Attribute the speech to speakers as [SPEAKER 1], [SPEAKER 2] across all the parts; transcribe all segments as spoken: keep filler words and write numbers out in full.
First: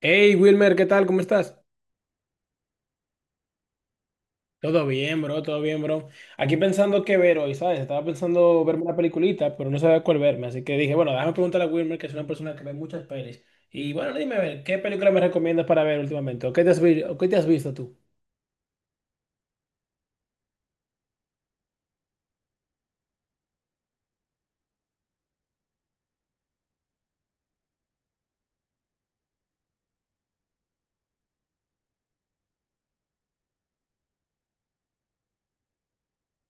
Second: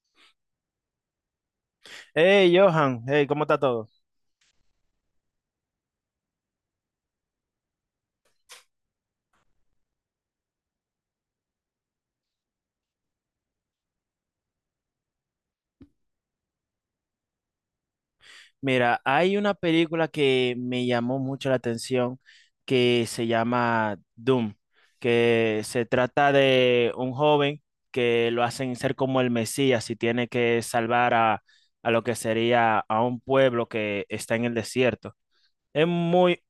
[SPEAKER 1] Hey Wilmer, ¿qué tal? ¿Cómo estás?
[SPEAKER 2] Hey, Johan, hey, ¿cómo está todo?
[SPEAKER 1] Todo bien, bro, todo bien, bro. Aquí pensando qué ver hoy, ¿sabes? Estaba pensando verme una peliculita, pero no sabía cuál verme, así que dije, bueno, déjame preguntarle a Wilmer, que es una persona que ve muchas pelis. Y bueno, dime, a ver, ¿qué película me recomiendas para ver últimamente? ¿O qué te has, vi- o qué te has visto tú?
[SPEAKER 2] Mira, hay una película que me llamó mucho la atención que se llama Doom, que se trata de un joven que lo hacen ser como el Mesías y tiene que salvar a, a lo que sería a un pueblo que está en el desierto. Es muy,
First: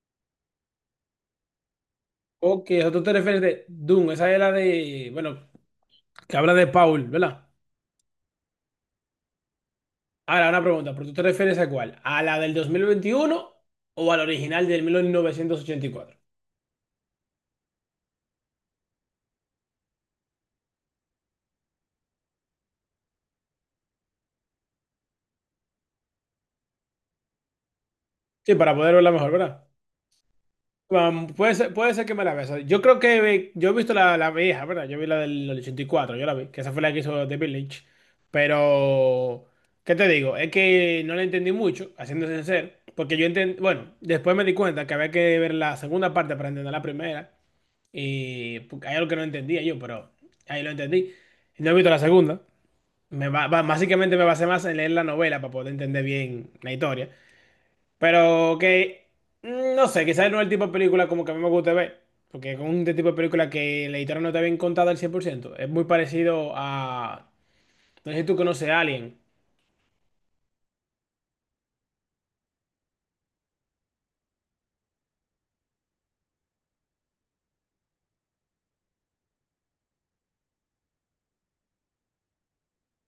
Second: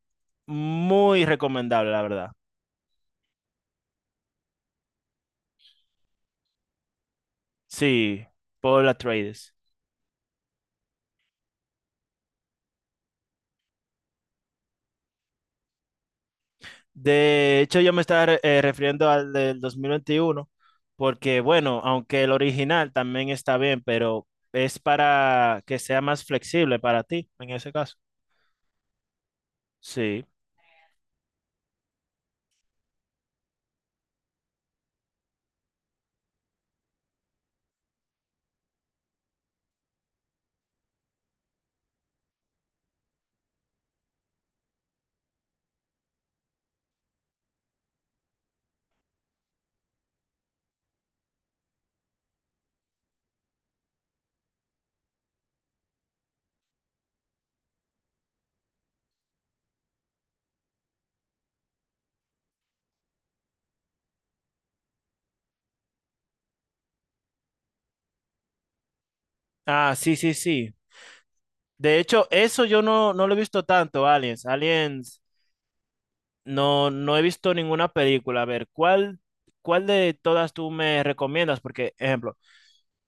[SPEAKER 2] muy recomendable, la verdad.
[SPEAKER 1] Ok, o sea, tú te refieres de Doom, esa es la de, bueno, que habla de Paul, ¿verdad?
[SPEAKER 2] Sí, Paul Atreides.
[SPEAKER 1] Ahora, una pregunta, ¿pero tú te refieres a cuál? ¿A la del dos mil veintiuno o a la original del mil novecientos ochenta y cuatro?
[SPEAKER 2] De hecho, yo me estaba eh, refiriendo al del dos mil veintiuno porque bueno, aunque el original también está bien, pero es para que sea más flexible para ti en ese caso.
[SPEAKER 1] Sí, para poder verla mejor, ¿verdad?
[SPEAKER 2] Sí.
[SPEAKER 1] Um, puede ser, puede ser que me la vea. O sea, Yo creo que ve- yo he visto la, la vieja, ¿verdad? Yo vi la del ochenta y cuatro, yo la vi, que esa fue la que hizo The Village. Pero, ¿qué te digo? Es que no la entendí mucho, haciéndose sincero, porque yo entendí, bueno, después me di cuenta que había que ver la segunda parte para entender la primera, y porque hay algo que no entendía yo, pero ahí lo entendí. No he visto la segunda. Me ba- ba- básicamente me basé más en leer la novela para poder entender bien la historia. Pero que, mm, no sé, quizás no es el tipo de película como que a mí me gusta ver. Porque es un tipo de película que la historia no está bien contada al cien por ciento. Es muy parecido a... No sé si tú conoces a Alien.
[SPEAKER 2] Ah, sí, sí, sí. De hecho, eso yo no, no lo he visto tanto, Aliens. Aliens, no, no he visto ninguna película. A ver, ¿cuál, cuál de todas tú me recomiendas? Porque, ejemplo,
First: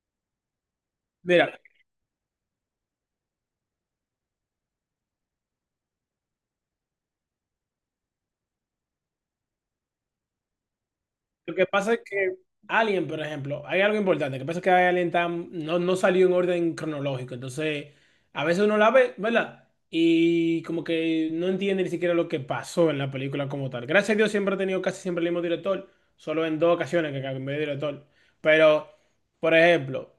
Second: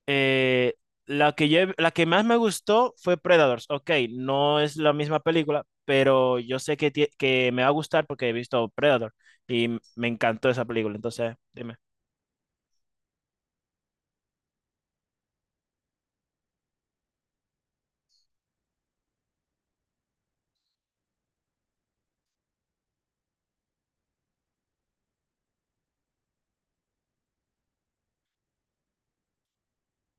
[SPEAKER 2] Eh, la que
[SPEAKER 1] Mira,
[SPEAKER 2] yo he- la que más me gustó fue Predators. Ok, no es la misma película, pero yo sé que, tie- que me va a gustar porque he visto Predator y m- me encantó esa película. Entonces,
[SPEAKER 1] lo que
[SPEAKER 2] dime.
[SPEAKER 1] pasa es que Alien, por ejemplo, hay algo importante. Lo que pasa es que Alien tam- no, no salió en orden cronológico. Entonces, a veces uno la ve, ¿verdad? Y como que no entiende ni siquiera lo que pasó en la película como tal. Gracias a Dios siempre ha tenido casi siempre el mismo director. Solo en dos ocasiones que cambió de director. Pero, por ejemplo,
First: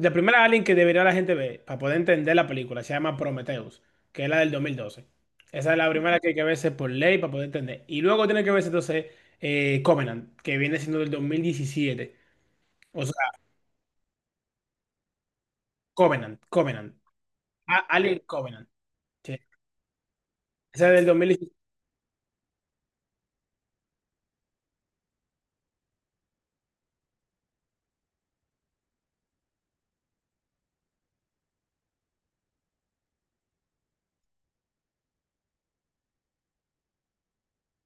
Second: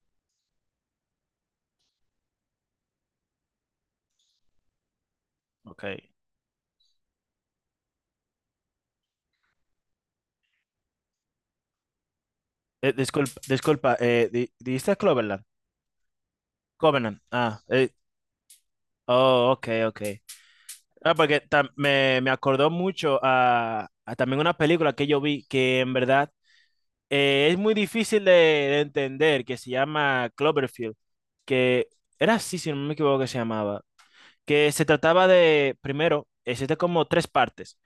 [SPEAKER 1] la primera Alien que debería la gente ver para poder entender la película se llama Prometheus, que es la del dos mil doce. Esa es
[SPEAKER 2] Ok.
[SPEAKER 1] la
[SPEAKER 2] Eh,
[SPEAKER 1] primera que hay que verse por ley para poder entender. Y luego tiene que verse entonces eh, Covenant, que viene siendo del dos mil diecisiete, o sea,
[SPEAKER 2] disculpa, disculpa, eh, di- ¿dijiste Cloverland?
[SPEAKER 1] Covenant, Covenant.
[SPEAKER 2] Covenant. Ah,
[SPEAKER 1] A-
[SPEAKER 2] eh,
[SPEAKER 1] Alien Covenant. Sí.
[SPEAKER 2] oh, ok, ok.
[SPEAKER 1] Esa es del
[SPEAKER 2] Ah, porque
[SPEAKER 1] dos mil diecisiete.
[SPEAKER 2] tam- me, me acordó mucho a, a también una película que yo vi que en verdad eh, es muy difícil de, de entender, que se llama Cloverfield, que era así, si no me equivoco, que se llamaba, que se trataba de, primero, existe como tres partes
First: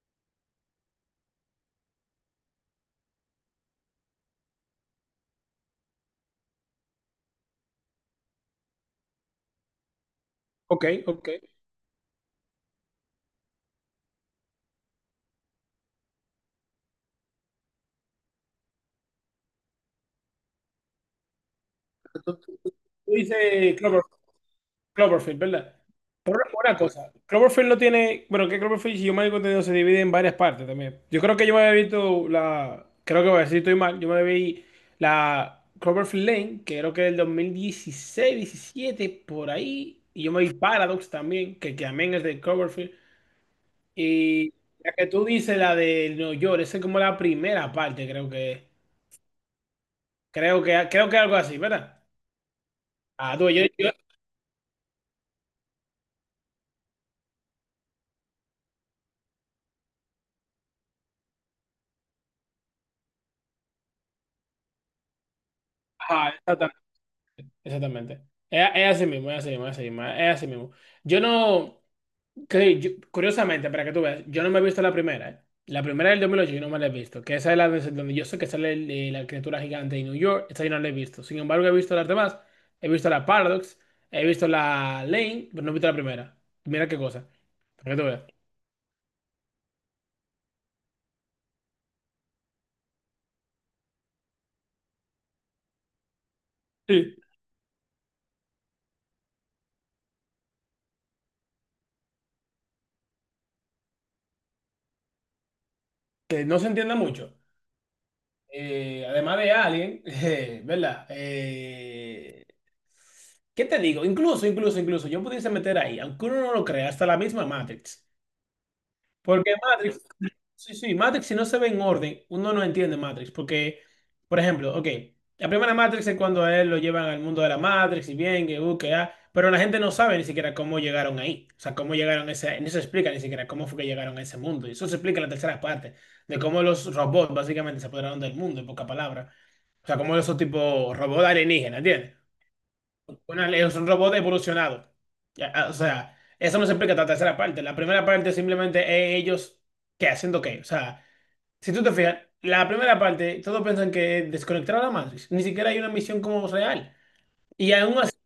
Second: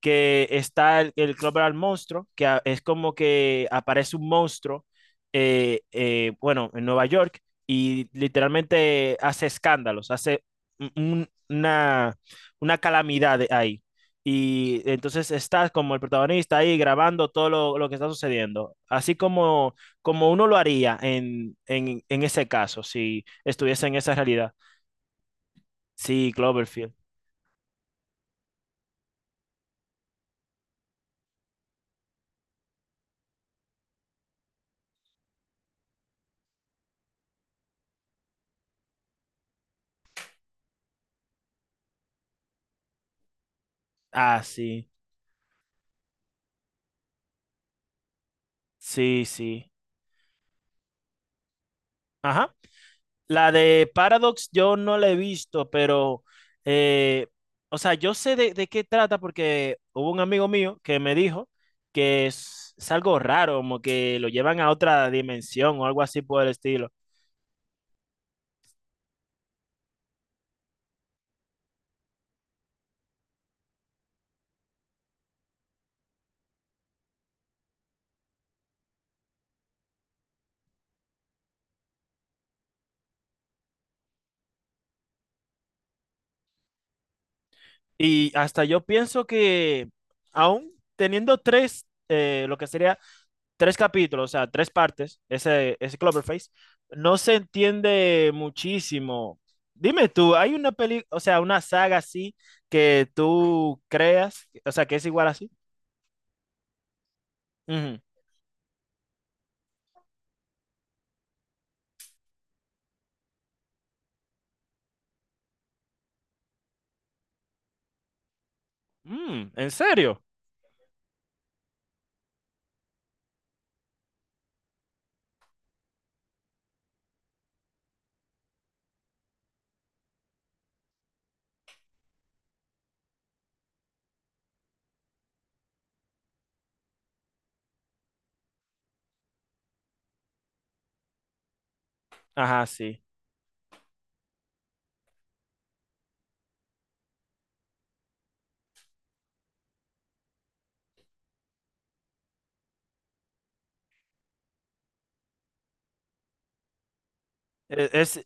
[SPEAKER 2] que está el, el Club del Monstruo, que a- es como que aparece un monstruo, eh, eh, bueno, en Nueva York, y literalmente hace escándalos, hace
[SPEAKER 1] Ok,
[SPEAKER 2] un-
[SPEAKER 1] ok.
[SPEAKER 2] una, una calamidad ahí. Y entonces está como el protagonista ahí grabando todo lo, lo que está sucediendo, así como, como uno lo haría en, en, en ese caso,
[SPEAKER 1] Tú
[SPEAKER 2] si
[SPEAKER 1] dices
[SPEAKER 2] estuviese en
[SPEAKER 1] Clover-
[SPEAKER 2] esa realidad.
[SPEAKER 1] Cloverfield, ¿verdad?
[SPEAKER 2] Sí,
[SPEAKER 1] Pero una
[SPEAKER 2] Cloverfield.
[SPEAKER 1] cosa, Cloverfield no tiene. Bueno, que Cloverfield, si yo me he contenido, se divide en varias partes también. Yo creo que yo me había visto la. Creo que voy a decir, estoy mal. Yo me vi la Cloverfield Lane, que creo que es del dos mil dieciséis, diecisiete por ahí. Y yo me vi Paradox también, que, que también es de Cloverfield.
[SPEAKER 2] Ah,
[SPEAKER 1] Y
[SPEAKER 2] sí,
[SPEAKER 1] la que tú dices, la de New York, esa es como la primera parte, creo que.
[SPEAKER 2] sí, sí.
[SPEAKER 1] Creo que creo que algo así, ¿verdad?
[SPEAKER 2] Ajá.
[SPEAKER 1] Ah, tú,
[SPEAKER 2] La
[SPEAKER 1] yo,
[SPEAKER 2] de
[SPEAKER 1] yo-
[SPEAKER 2] Paradox yo no la he visto, pero, eh, o sea, yo sé de, de qué trata porque hubo un amigo mío que me dijo que es, es algo raro, como que lo llevan a otra dimensión o algo así
[SPEAKER 1] ajá,
[SPEAKER 2] por el
[SPEAKER 1] exactamente.
[SPEAKER 2] estilo.
[SPEAKER 1] Exactamente. Es, es así mismo, es así mismo, es así mismo, es así mismo. Yo no, que yo- curiosamente, para que tú veas, yo no me he visto la primera, ¿eh? La primera del dos mil ocho yo no me la he visto, que esa es la de- donde yo sé que sale el- eh, la criatura gigante de New York, esa yo no la he visto. Sin embargo, he visto las demás, he visto la Paradox, he visto la Lane, pero no he visto la primera. Mira qué cosa, para que tú
[SPEAKER 2] Y hasta yo pienso que aún teniendo tres, eh, lo que sería tres capítulos, o sea, tres partes, ese, ese Cloverface, no
[SPEAKER 1] veas.
[SPEAKER 2] se entiende muchísimo. Dime tú, ¿hay una peli, o sea, una saga así que tú creas, o sea, que es igual así?
[SPEAKER 1] Que no se entienda mucho.
[SPEAKER 2] Ujú.
[SPEAKER 1] Eh, además de Alien, eh, ¿verdad? Eh, ¿qué te digo? Incluso, incluso, incluso, yo pudiese meter ahí, aunque uno no lo crea, hasta la misma Matrix.
[SPEAKER 2] Mm,
[SPEAKER 1] Porque
[SPEAKER 2] ¿en
[SPEAKER 1] Matrix.
[SPEAKER 2] serio?
[SPEAKER 1] Sí, sí, Matrix si no se ve en orden, uno no entiende Matrix, porque, por ejemplo, ok, la primera Matrix es cuando a él lo llevan al mundo de la Matrix y bien, que, uh, que, ah, pero la gente no sabe ni siquiera cómo llegaron ahí, o sea, cómo llegaron a ese, no se explica ni siquiera cómo fue que llegaron a ese mundo, y eso se explica en la tercera parte, de cómo los robots básicamente se apoderaron del mundo, en pocas palabras, o sea, como esos tipo robots alienígenas, ¿entiendes?
[SPEAKER 2] Ajá, sí.
[SPEAKER 1] Una- es un robot evolucionado. Ya, ah, o sea, eso no se explica en la tercera parte, la primera parte simplemente es ellos, ¿qué? ¿Haciendo qué? O sea... Si tú te fijas, la primera parte, todos piensan que es desconectar a la Matrix. Ni siquiera hay una misión como real. Y
[SPEAKER 2] E-
[SPEAKER 1] aún así,
[SPEAKER 2] Es,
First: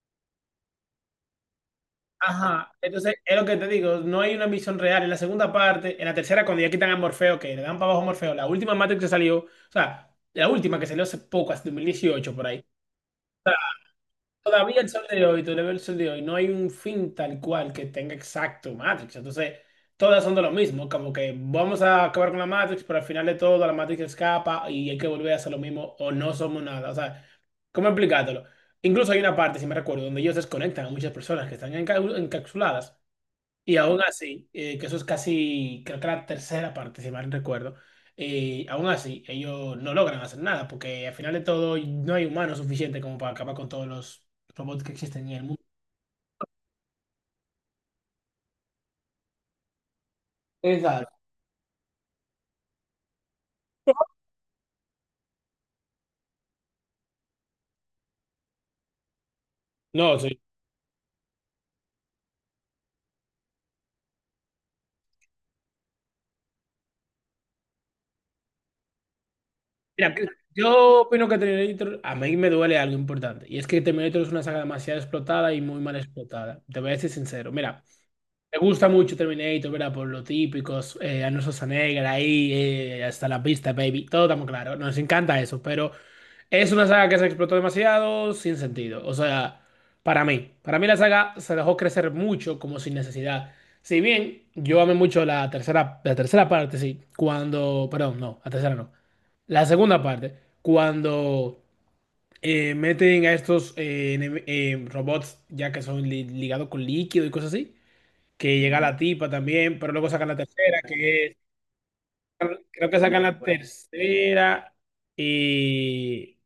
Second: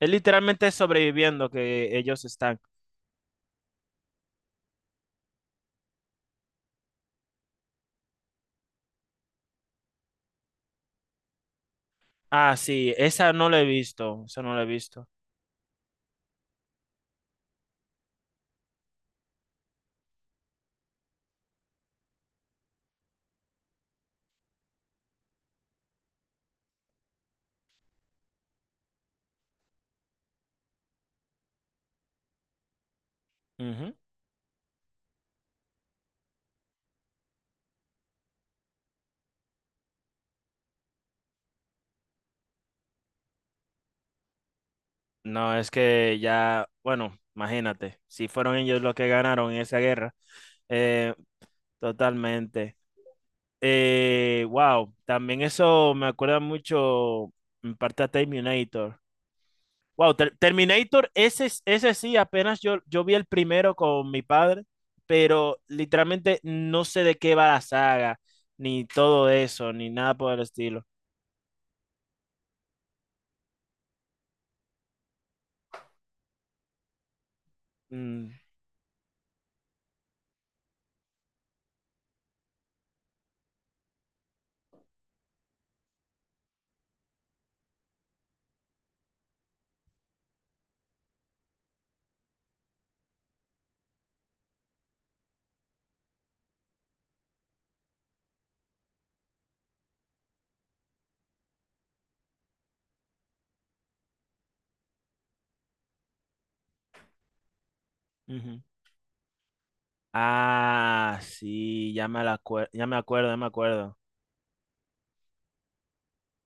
[SPEAKER 2] es literalmente sobreviviendo que ellos están.
[SPEAKER 1] ajá, entonces es lo que te digo, no hay una misión real. En la segunda parte, en la tercera, cuando ya quitan a Morfeo, que le dan para abajo a Morfeo, la última Matrix que salió, o sea, la última que salió hace poco, hace dos mil dieciocho por
[SPEAKER 2] Ah,
[SPEAKER 1] ahí.
[SPEAKER 2] sí, esa no la he visto, esa no la he
[SPEAKER 1] Todavía el sol
[SPEAKER 2] visto.
[SPEAKER 1] de hoy, todavía el sol de hoy, no hay un fin tal cual que tenga exacto Matrix. Entonces, todas son de lo mismo, como que vamos a acabar con la Matrix, pero al final de todo la Matrix escapa y hay que volver a hacer lo mismo o no somos nada. O sea, ¿cómo explicártelo? Incluso hay una parte, si me recuerdo, donde ellos desconectan a muchas personas que están enca- encapsuladas y
[SPEAKER 2] Ujú.
[SPEAKER 1] aún así, eh, que eso es casi, creo que la tercera parte, si mal recuerdo, eh, aún así ellos no logran hacer nada porque al final de todo no hay humanos suficiente como para acabar con todos los robots que existen en el
[SPEAKER 2] No,
[SPEAKER 1] mundo.
[SPEAKER 2] es que ya, bueno, imagínate, si fueron ellos los que ganaron en esa guerra,
[SPEAKER 1] Exacto.
[SPEAKER 2] eh, totalmente. Eh, wow, también eso me acuerda mucho en parte a Terminator. Wow,
[SPEAKER 1] No,
[SPEAKER 2] Ter-
[SPEAKER 1] sí.
[SPEAKER 2] Terminator, ese, es- ese sí, apenas yo, yo vi el primero con mi padre, pero literalmente no sé de qué va la saga, ni todo eso, ni nada
[SPEAKER 1] Mira, que-
[SPEAKER 2] por el estilo.
[SPEAKER 1] yo opino que Terminator, a mí me duele algo importante, y es que Terminator es una saga demasiado explotada y muy mal explotada. Te voy a decir sincero, mira.
[SPEAKER 2] Mm,
[SPEAKER 1] Me gusta mucho Terminator, ¿verdad? Por lo típicos, eh, Arnold Schwarzenegger ahí, eh, hasta la pista, baby. Todo estamos claro. Nos encanta eso, pero es una saga que se explotó demasiado sin sentido. O sea, para mí. Para mí la saga se dejó crecer mucho como sin necesidad. Si bien yo amé mucho la tercera, la tercera parte, sí. Cuando, perdón, no, la tercera no. La segunda parte, cuando eh, meten a estos eh, enem- eh, robots ya que son li- ligados con líquido y cosas así
[SPEAKER 2] ujú.
[SPEAKER 1] que llega la tipa también, pero luego sacan la tercera,
[SPEAKER 2] Ah,
[SPEAKER 1] que es-
[SPEAKER 2] sí, ya me la acue- ya
[SPEAKER 1] creo
[SPEAKER 2] me
[SPEAKER 1] que sacan
[SPEAKER 2] acuerdo, ya
[SPEAKER 1] la
[SPEAKER 2] me acuerdo.
[SPEAKER 1] tercera y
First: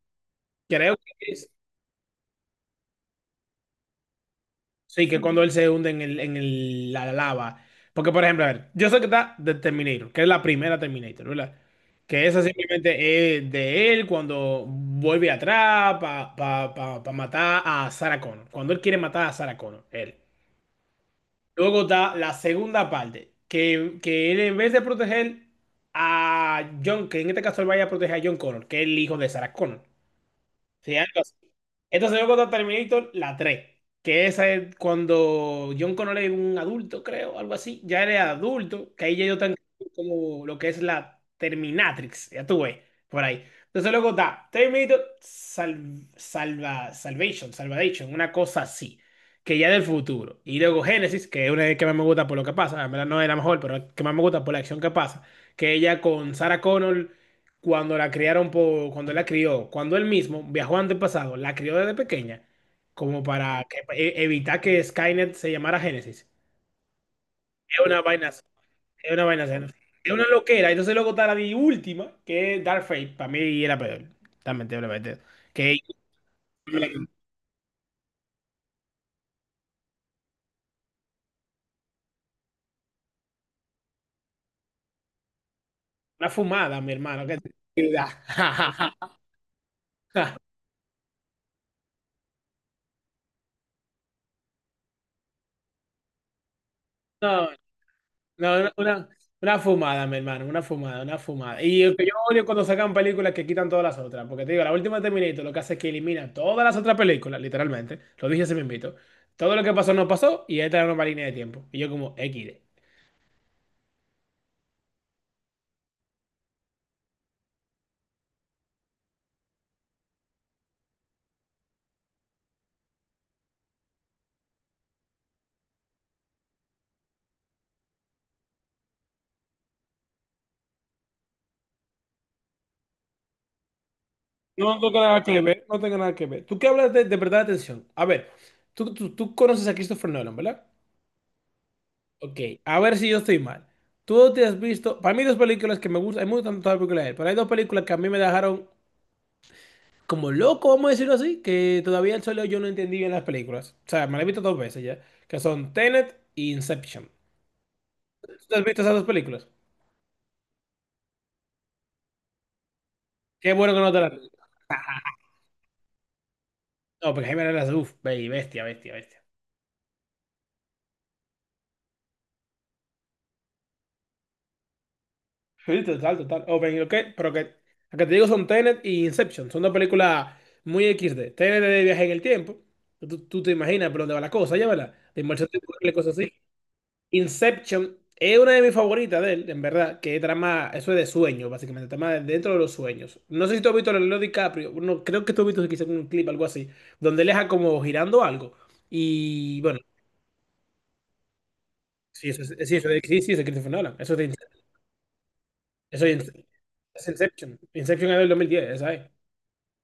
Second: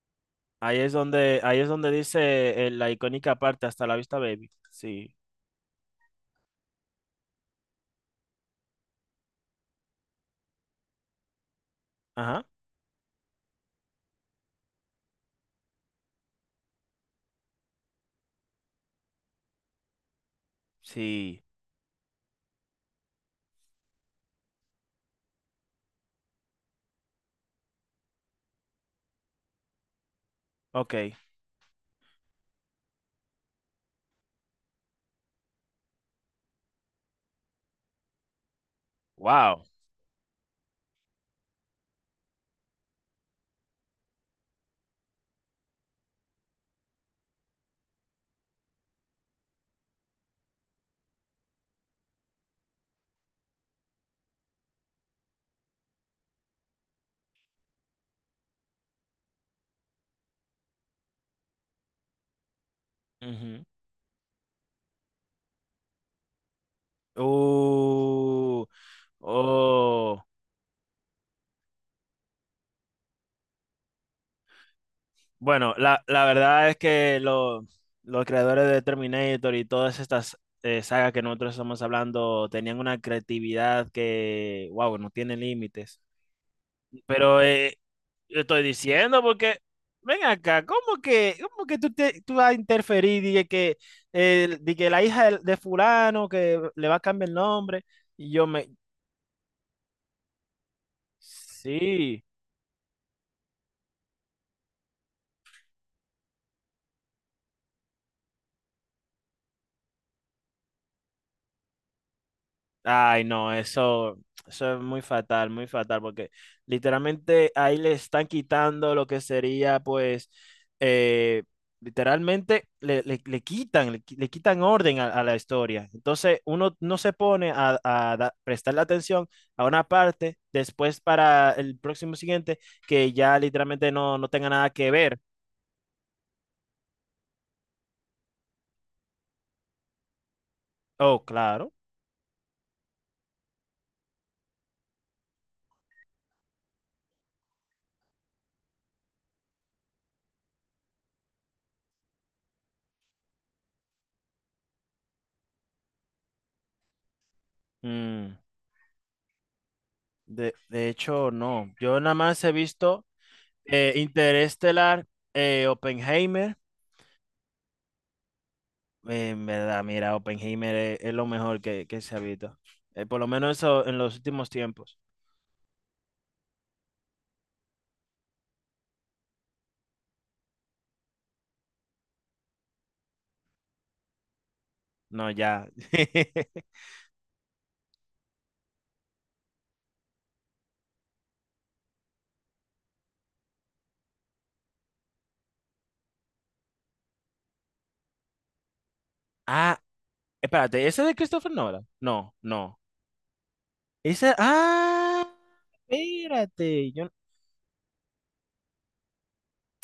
[SPEAKER 2] Ahí es
[SPEAKER 1] creo que
[SPEAKER 2] donde,
[SPEAKER 1] es,
[SPEAKER 2] ahí es donde dice eh, la icónica parte, hasta la vista, baby.
[SPEAKER 1] sí,
[SPEAKER 2] Sí.
[SPEAKER 1] que cuando él se hunde en el, en el- la lava. Porque, por ejemplo, a ver, yo sé que está de Terminator, que es la primera Terminator, ¿verdad? Que esa
[SPEAKER 2] Ajá.
[SPEAKER 1] simplemente es de él cuando vuelve atrás para matar a Sarah Connor. Cuando él quiere matar a Sarah Connor, él.
[SPEAKER 2] Sí.
[SPEAKER 1] Luego está la segunda parte, que, que él en vez de proteger a John, que en este caso él vaya a proteger a John Connor, que es el hijo de Sarah Connor. Sí,
[SPEAKER 2] Ok.
[SPEAKER 1] algo así. Entonces luego está Terminator, la tres, que esa es cuando John Connor es un adulto, creo, algo así. Ya eres adulto, que ahí ya yo tan
[SPEAKER 2] Wow.
[SPEAKER 1] como lo que es la Terminatrix, ya tú ves, por ahí. Entonces luego está Terminator Sal- Salva, Salvation, Salvation, una cosa así, que ya es del futuro. Y luego Genesis, que es una de las que más me gusta por lo que pasa, en verdad no es la mejor, pero es la que más me gusta por la acción que pasa, que ella con Sarah Connor cuando la criaron por, cuando él la crió, cuando él mismo viajó antepasado, la crió desde pequeña, como
[SPEAKER 2] Ujú.
[SPEAKER 1] para que- e- evitar que Skynet se llamara Génesis. Es una vaina, es
[SPEAKER 2] Uh,
[SPEAKER 1] una vaina, es
[SPEAKER 2] oh.
[SPEAKER 1] una loquera. Entonces luego está la di- última, que es Dark Fate, para mí era peor, también te lo prometo.
[SPEAKER 2] Bueno,
[SPEAKER 1] Que
[SPEAKER 2] la, la verdad es que lo- los creadores de Terminator y todas estas eh, sagas que nosotros estamos hablando tenían una creatividad que, wow, no tiene límites.
[SPEAKER 1] una fumada, mi hermano, que
[SPEAKER 2] Pero eh, yo estoy diciendo porque, ven acá, ¿cómo que, cómo que tú, te- tú vas a interferir? Dije que, eh, di que la hija de, de fulano que le va a cambiar el
[SPEAKER 1] No,
[SPEAKER 2] nombre. Y yo
[SPEAKER 1] no,
[SPEAKER 2] me...
[SPEAKER 1] una, una, una fumada, mi hermano, una fumada, una fumada. Y el que yo
[SPEAKER 2] Sí.
[SPEAKER 1] odio cuando sacan películas que quitan todas las otras, porque te digo, la última de Terminator lo que hace es que elimina todas las otras películas, literalmente, lo dije se me invito. Todo lo que pasó no pasó y esta es una línea de tiempo. Y yo como equis de.
[SPEAKER 2] Ay, no, eso, eso es muy fatal, muy fatal, porque literalmente ahí le están quitando lo que sería, pues, eh, literalmente le, le- le quitan, le, qui- le quitan orden a, a la historia. Entonces, uno no se pone a, a da- prestarle atención a una parte después para el próximo siguiente que ya literalmente no, no tenga nada
[SPEAKER 1] No
[SPEAKER 2] que
[SPEAKER 1] tengo
[SPEAKER 2] ver.
[SPEAKER 1] nada que ver, no tengo nada que ver. Tú qué hablas de, de, verdad de atención. A ver, tú, tú, tú conoces a Christopher Nolan, ¿verdad?
[SPEAKER 2] Oh, claro.
[SPEAKER 1] Ok, a ver si yo estoy mal. Tú te has visto, para mí hay dos películas que me gustan, hay me gustan todas las películas de él, pero hay dos películas que a mí me dejaron como loco, vamos a decirlo así, que todavía el solo yo no entendí bien las películas. O sea, me las he visto dos veces ya, que son Tenet y Inception.
[SPEAKER 2] Mm,
[SPEAKER 1] ¿Tú has visto esas dos películas?
[SPEAKER 2] de, de hecho, no. Yo nada más he visto...
[SPEAKER 1] Qué bueno que no
[SPEAKER 2] Eh,
[SPEAKER 1] te las...
[SPEAKER 2] Interestelar, eh, Oppenheimer.
[SPEAKER 1] No, porque Jaime las... Uf, baby, bestia, bestia, bestia.
[SPEAKER 2] Eh, en verdad, mira, Oppenheimer es, es lo mejor que, que se ha visto. Eh, por lo menos eso en los últimos tiempos.
[SPEAKER 1] Sí, total, total. O ven, ok, pero que... Lo que te digo son Tenet y Inception. Son dos películas muy equis de Tenet es de viaje en el tiempo. Tú, tú te imaginas por dónde va la cosa, ya, ¿verdad? De
[SPEAKER 2] No,
[SPEAKER 1] inmersión
[SPEAKER 2] ya.
[SPEAKER 1] temporal y cosas así. Inception es una de mis favoritas de él, en verdad, que es trama, eso es de sueños, básicamente, trama de- dentro de los sueños. No sé si tú has visto a Leonardo DiCaprio, no, creo que tú has visto quizás un clip, algo así, donde él deja como girando algo. Y bueno,
[SPEAKER 2] Ah, espérate, ¿ese de Christopher Nolan?
[SPEAKER 1] sí,
[SPEAKER 2] No,
[SPEAKER 1] eso es, sí,
[SPEAKER 2] no.
[SPEAKER 1] eso es, sí, sí, eso es Christopher Nolan, eso es, de
[SPEAKER 2] Ese,
[SPEAKER 1] Ince-
[SPEAKER 2] ah,
[SPEAKER 1] eso es Ince-
[SPEAKER 2] espérate. Yo,
[SPEAKER 1] es Inception. Inception es del dos mil diez, ¿sabes?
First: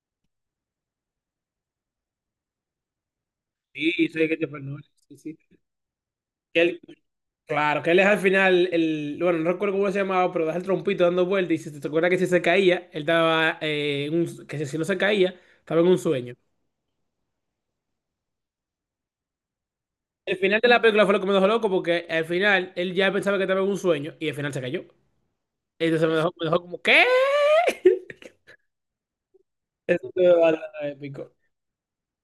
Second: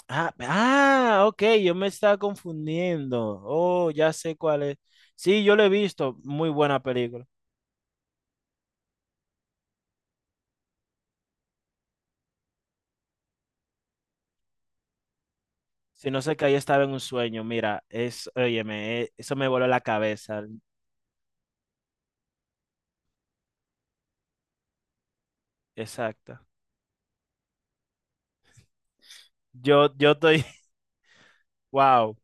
[SPEAKER 2] ah, ah, ok, yo me estaba confundiendo. Oh,
[SPEAKER 1] Sí,
[SPEAKER 2] ya
[SPEAKER 1] eso es
[SPEAKER 2] sé cuál
[SPEAKER 1] Christopher
[SPEAKER 2] es.
[SPEAKER 1] Nolan, sí,
[SPEAKER 2] Sí, yo lo he visto. Muy buena
[SPEAKER 1] sí.
[SPEAKER 2] película.
[SPEAKER 1] Claro, que él es al final, el, bueno, no recuerdo cómo se llamaba, pero das el trompito dando vueltas y si te te acuerdas que si se caía, él estaba eh, en un- que si si no se caía, estaba en un
[SPEAKER 2] Si no
[SPEAKER 1] sueño.
[SPEAKER 2] sé que ahí estaba en un sueño, mira, es, óyeme, eh, eso me voló la
[SPEAKER 1] El
[SPEAKER 2] cabeza.
[SPEAKER 1] final de la película fue lo que me dejó loco porque al final él ya pensaba que estaba en un sueño y al final se cayó. Entonces me dejó,
[SPEAKER 2] Exacto.
[SPEAKER 1] me dejó como, ¿qué?
[SPEAKER 2] Yo,
[SPEAKER 1] Eso
[SPEAKER 2] yo
[SPEAKER 1] te
[SPEAKER 2] estoy,
[SPEAKER 1] épico.
[SPEAKER 2] wow,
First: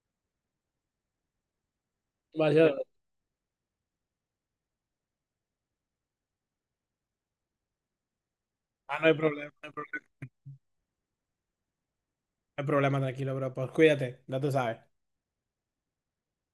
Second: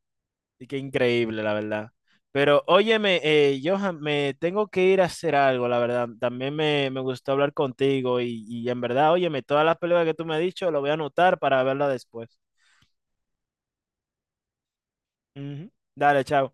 [SPEAKER 2] y qué increíble, la verdad. Pero
[SPEAKER 1] Demasiado.
[SPEAKER 2] óyeme, eh, Johan, me tengo que ir a hacer algo, la verdad. También me, me gustó hablar contigo y, y en
[SPEAKER 1] Ah, no
[SPEAKER 2] verdad,
[SPEAKER 1] hay
[SPEAKER 2] óyeme,
[SPEAKER 1] problema,
[SPEAKER 2] todas
[SPEAKER 1] no hay
[SPEAKER 2] las películas
[SPEAKER 1] problema,
[SPEAKER 2] que tú me has dicho, lo voy a anotar para verla después.
[SPEAKER 1] no hay problema, tranquilo, bro. Pues cuídate, ya tú sabes.
[SPEAKER 2] Ujú. Dale, chao.